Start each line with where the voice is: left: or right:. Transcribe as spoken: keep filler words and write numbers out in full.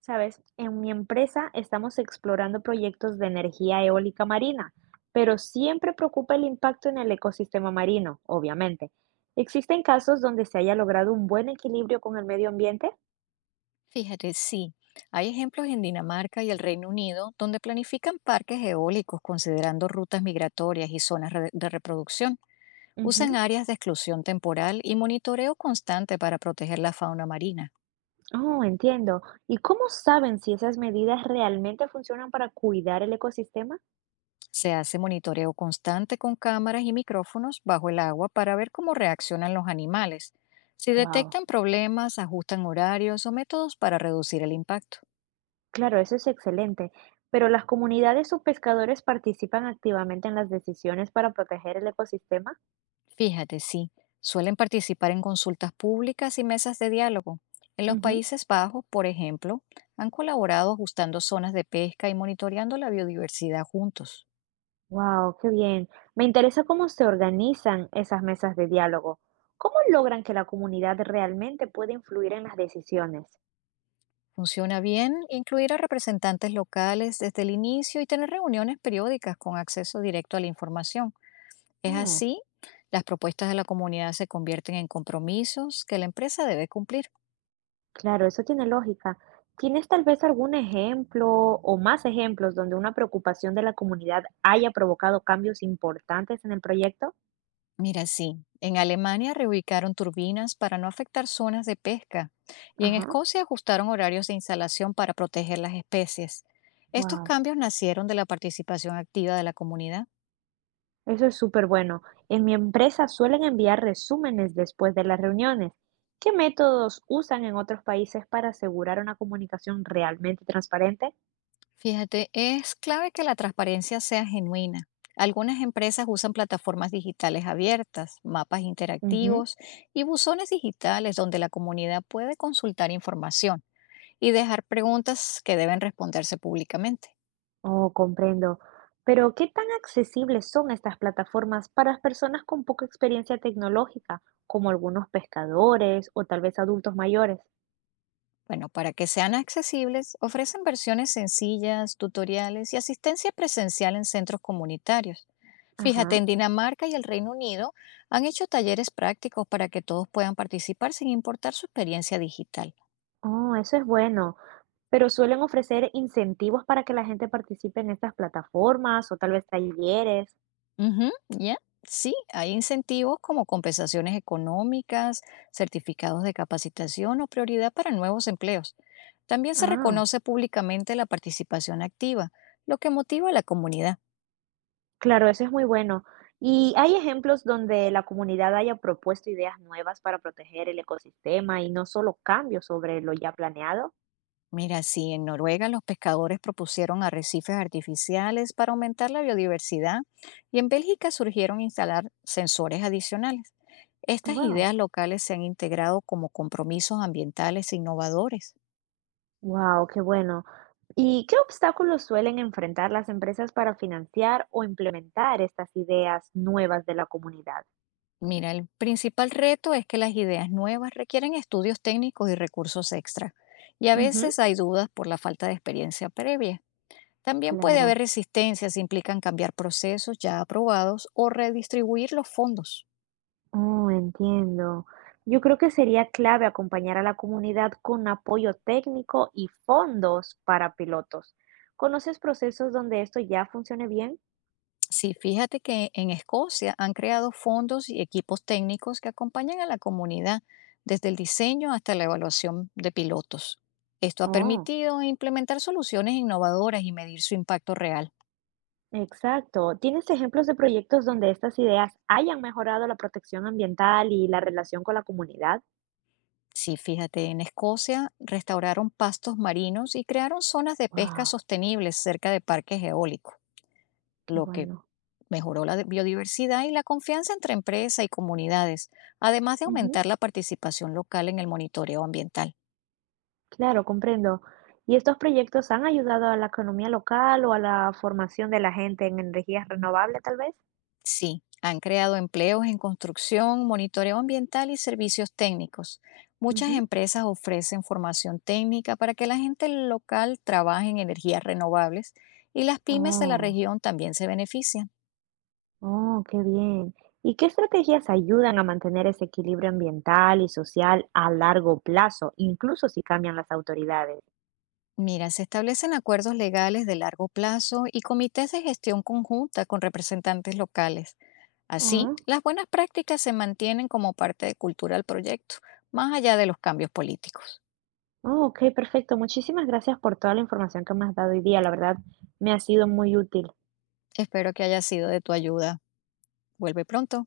right: Sabes, en mi empresa estamos explorando proyectos de energía eólica marina, pero siempre preocupa el impacto en el ecosistema marino, obviamente. ¿Existen casos donde se haya logrado un buen equilibrio con el medio ambiente?
left: Fíjate, sí. Hay ejemplos en Dinamarca y el Reino Unido donde planifican parques eólicos considerando rutas migratorias y zonas re- de reproducción. Usan
right: Ujú.
left: áreas de exclusión temporal y monitoreo constante para proteger la fauna marina.
right: Oh, entiendo. ¿Y cómo saben si esas medidas realmente funcionan para cuidar el ecosistema?
left: Se hace monitoreo constante con cámaras y micrófonos bajo el agua para ver cómo reaccionan los animales. Si
right: Wow,
left: detectan problemas, ajustan horarios o métodos para reducir el impacto.
right: claro, eso es excelente. Pero las comunidades o pescadores participan activamente en las decisiones para proteger el ecosistema.
left: Fíjate, sí, suelen participar en consultas públicas y mesas de diálogo. En los
right: Ujú.
left: Países Bajos, por ejemplo, han colaborado ajustando zonas de pesca y monitoreando la biodiversidad juntos.
right: Wow, qué bien. Me interesa cómo se organizan esas mesas de diálogo. ¿Cómo logran que la comunidad realmente pueda influir en las decisiones?
left: Funciona bien incluir a representantes locales desde el inicio y tener reuniones periódicas con acceso directo a la información. Es
right: Mm,
left: así, las propuestas de la comunidad se convierten en compromisos que la empresa debe cumplir.
right: claro, eso tiene lógica. ¿Tienes tal vez algún ejemplo o más ejemplos donde una preocupación de la comunidad haya provocado cambios importantes en el proyecto?
left: Mira, sí, en Alemania reubicaron turbinas para no afectar zonas de pesca y en
right: Ajá,
left: Escocia ajustaron horarios de instalación para proteger las especies. Estos
right: wow.
left: cambios nacieron de la participación activa de la comunidad.
right: Eso es súper bueno. En mi empresa suelen enviar resúmenes después de las reuniones. ¿Qué métodos usan en otros países para asegurar una comunicación realmente transparente?
left: Fíjate, es clave que la transparencia sea genuina. Algunas empresas usan plataformas digitales abiertas, mapas
right: Ujú.
left: interactivos y buzones digitales donde la comunidad puede consultar información y dejar preguntas que deben responderse públicamente.
right: Oh, comprendo. Pero, ¿qué tan accesibles son estas plataformas para las personas con poca experiencia tecnológica, como algunos pescadores o tal vez adultos mayores?
left: Bueno, para que sean accesibles, ofrecen versiones sencillas, tutoriales y asistencia presencial en centros comunitarios. Fíjate,
right: Ajá.
left: en Dinamarca y el Reino Unido han hecho talleres prácticos para que todos puedan participar sin importar su experiencia digital.
right: Oh, eso es bueno. Pero suelen ofrecer incentivos para que la gente participe en estas plataformas o tal vez talleres.
left: Ujú, ¿ya? Sí, hay incentivos como compensaciones económicas, certificados de capacitación o prioridad para nuevos empleos. También se
right: Ah.
left: reconoce públicamente la participación activa, lo que motiva a la comunidad.
right: Claro, eso es muy bueno. ¿Y hay ejemplos donde la comunidad haya propuesto ideas nuevas para proteger el ecosistema y no solo cambios sobre lo ya planeado?
left: Mira, sí, en Noruega los pescadores propusieron arrecifes artificiales para aumentar la biodiversidad y en Bélgica surgieron instalar sensores adicionales. Estas
right: Wow,
left: ideas locales se han integrado como compromisos ambientales e innovadores.
right: wow, qué bueno. ¿Y qué obstáculos suelen enfrentar las empresas para financiar o implementar estas ideas nuevas de la comunidad?
left: Mira, el principal reto es que las ideas nuevas requieren estudios técnicos y recursos extra, y a
right: Ujú,
left: veces hay dudas por la falta de experiencia previa. También puede haber
right: claro.
left: resistencias si implican cambiar procesos ya aprobados o redistribuir los fondos.
right: Oh, entiendo. Yo creo que sería clave acompañar a la comunidad con apoyo técnico y fondos para pilotos. ¿Conoces procesos donde esto ya funcione bien?
left: Sí, fíjate que en Escocia han creado fondos y equipos técnicos que acompañan a la comunidad desde el diseño hasta la evaluación de pilotos. Esto ha
right: Oh,
left: permitido implementar soluciones innovadoras y medir su impacto real.
right: exacto. ¿Tienes ejemplos de proyectos donde estas ideas hayan mejorado la protección ambiental y la relación con la comunidad?
left: Sí, fíjate, en Escocia restauraron pastos marinos y crearon zonas de pesca
right: Wow,
left: sostenibles cerca de parques eólicos,
right: qué
left: lo que
right: bueno.
left: mejoró la de- biodiversidad y la confianza entre empresa y comunidades, además de
right: Ujú,
left: aumentar la participación local en el monitoreo ambiental.
right: claro, comprendo. ¿Y estos proyectos han ayudado a la economía local o a la formación de la gente en energías renovables, tal vez?
left: Sí, han creado empleos en construcción, monitoreo ambiental y servicios técnicos. Muchas
right: Ujú.
left: empresas ofrecen formación técnica para que la gente local trabaje en energías renovables y las pymes de la
right: Oh.
left: región también se benefician.
right: Oh, qué bien. ¿Y qué estrategias ayudan a mantener ese equilibrio ambiental y social a largo plazo, incluso si cambian las autoridades?
left: Mira, se establecen acuerdos legales de largo plazo y comités de gestión conjunta con representantes locales. Así,
right: Ah,
left: las buenas prácticas se mantienen como parte de cultura del proyecto, más allá de los cambios políticos.
right: oh, ok, perfecto. Muchísimas gracias por toda la información que me has dado hoy día. La verdad, me ha sido muy útil.
left: Espero que haya sido de tu ayuda. Vuelve pronto.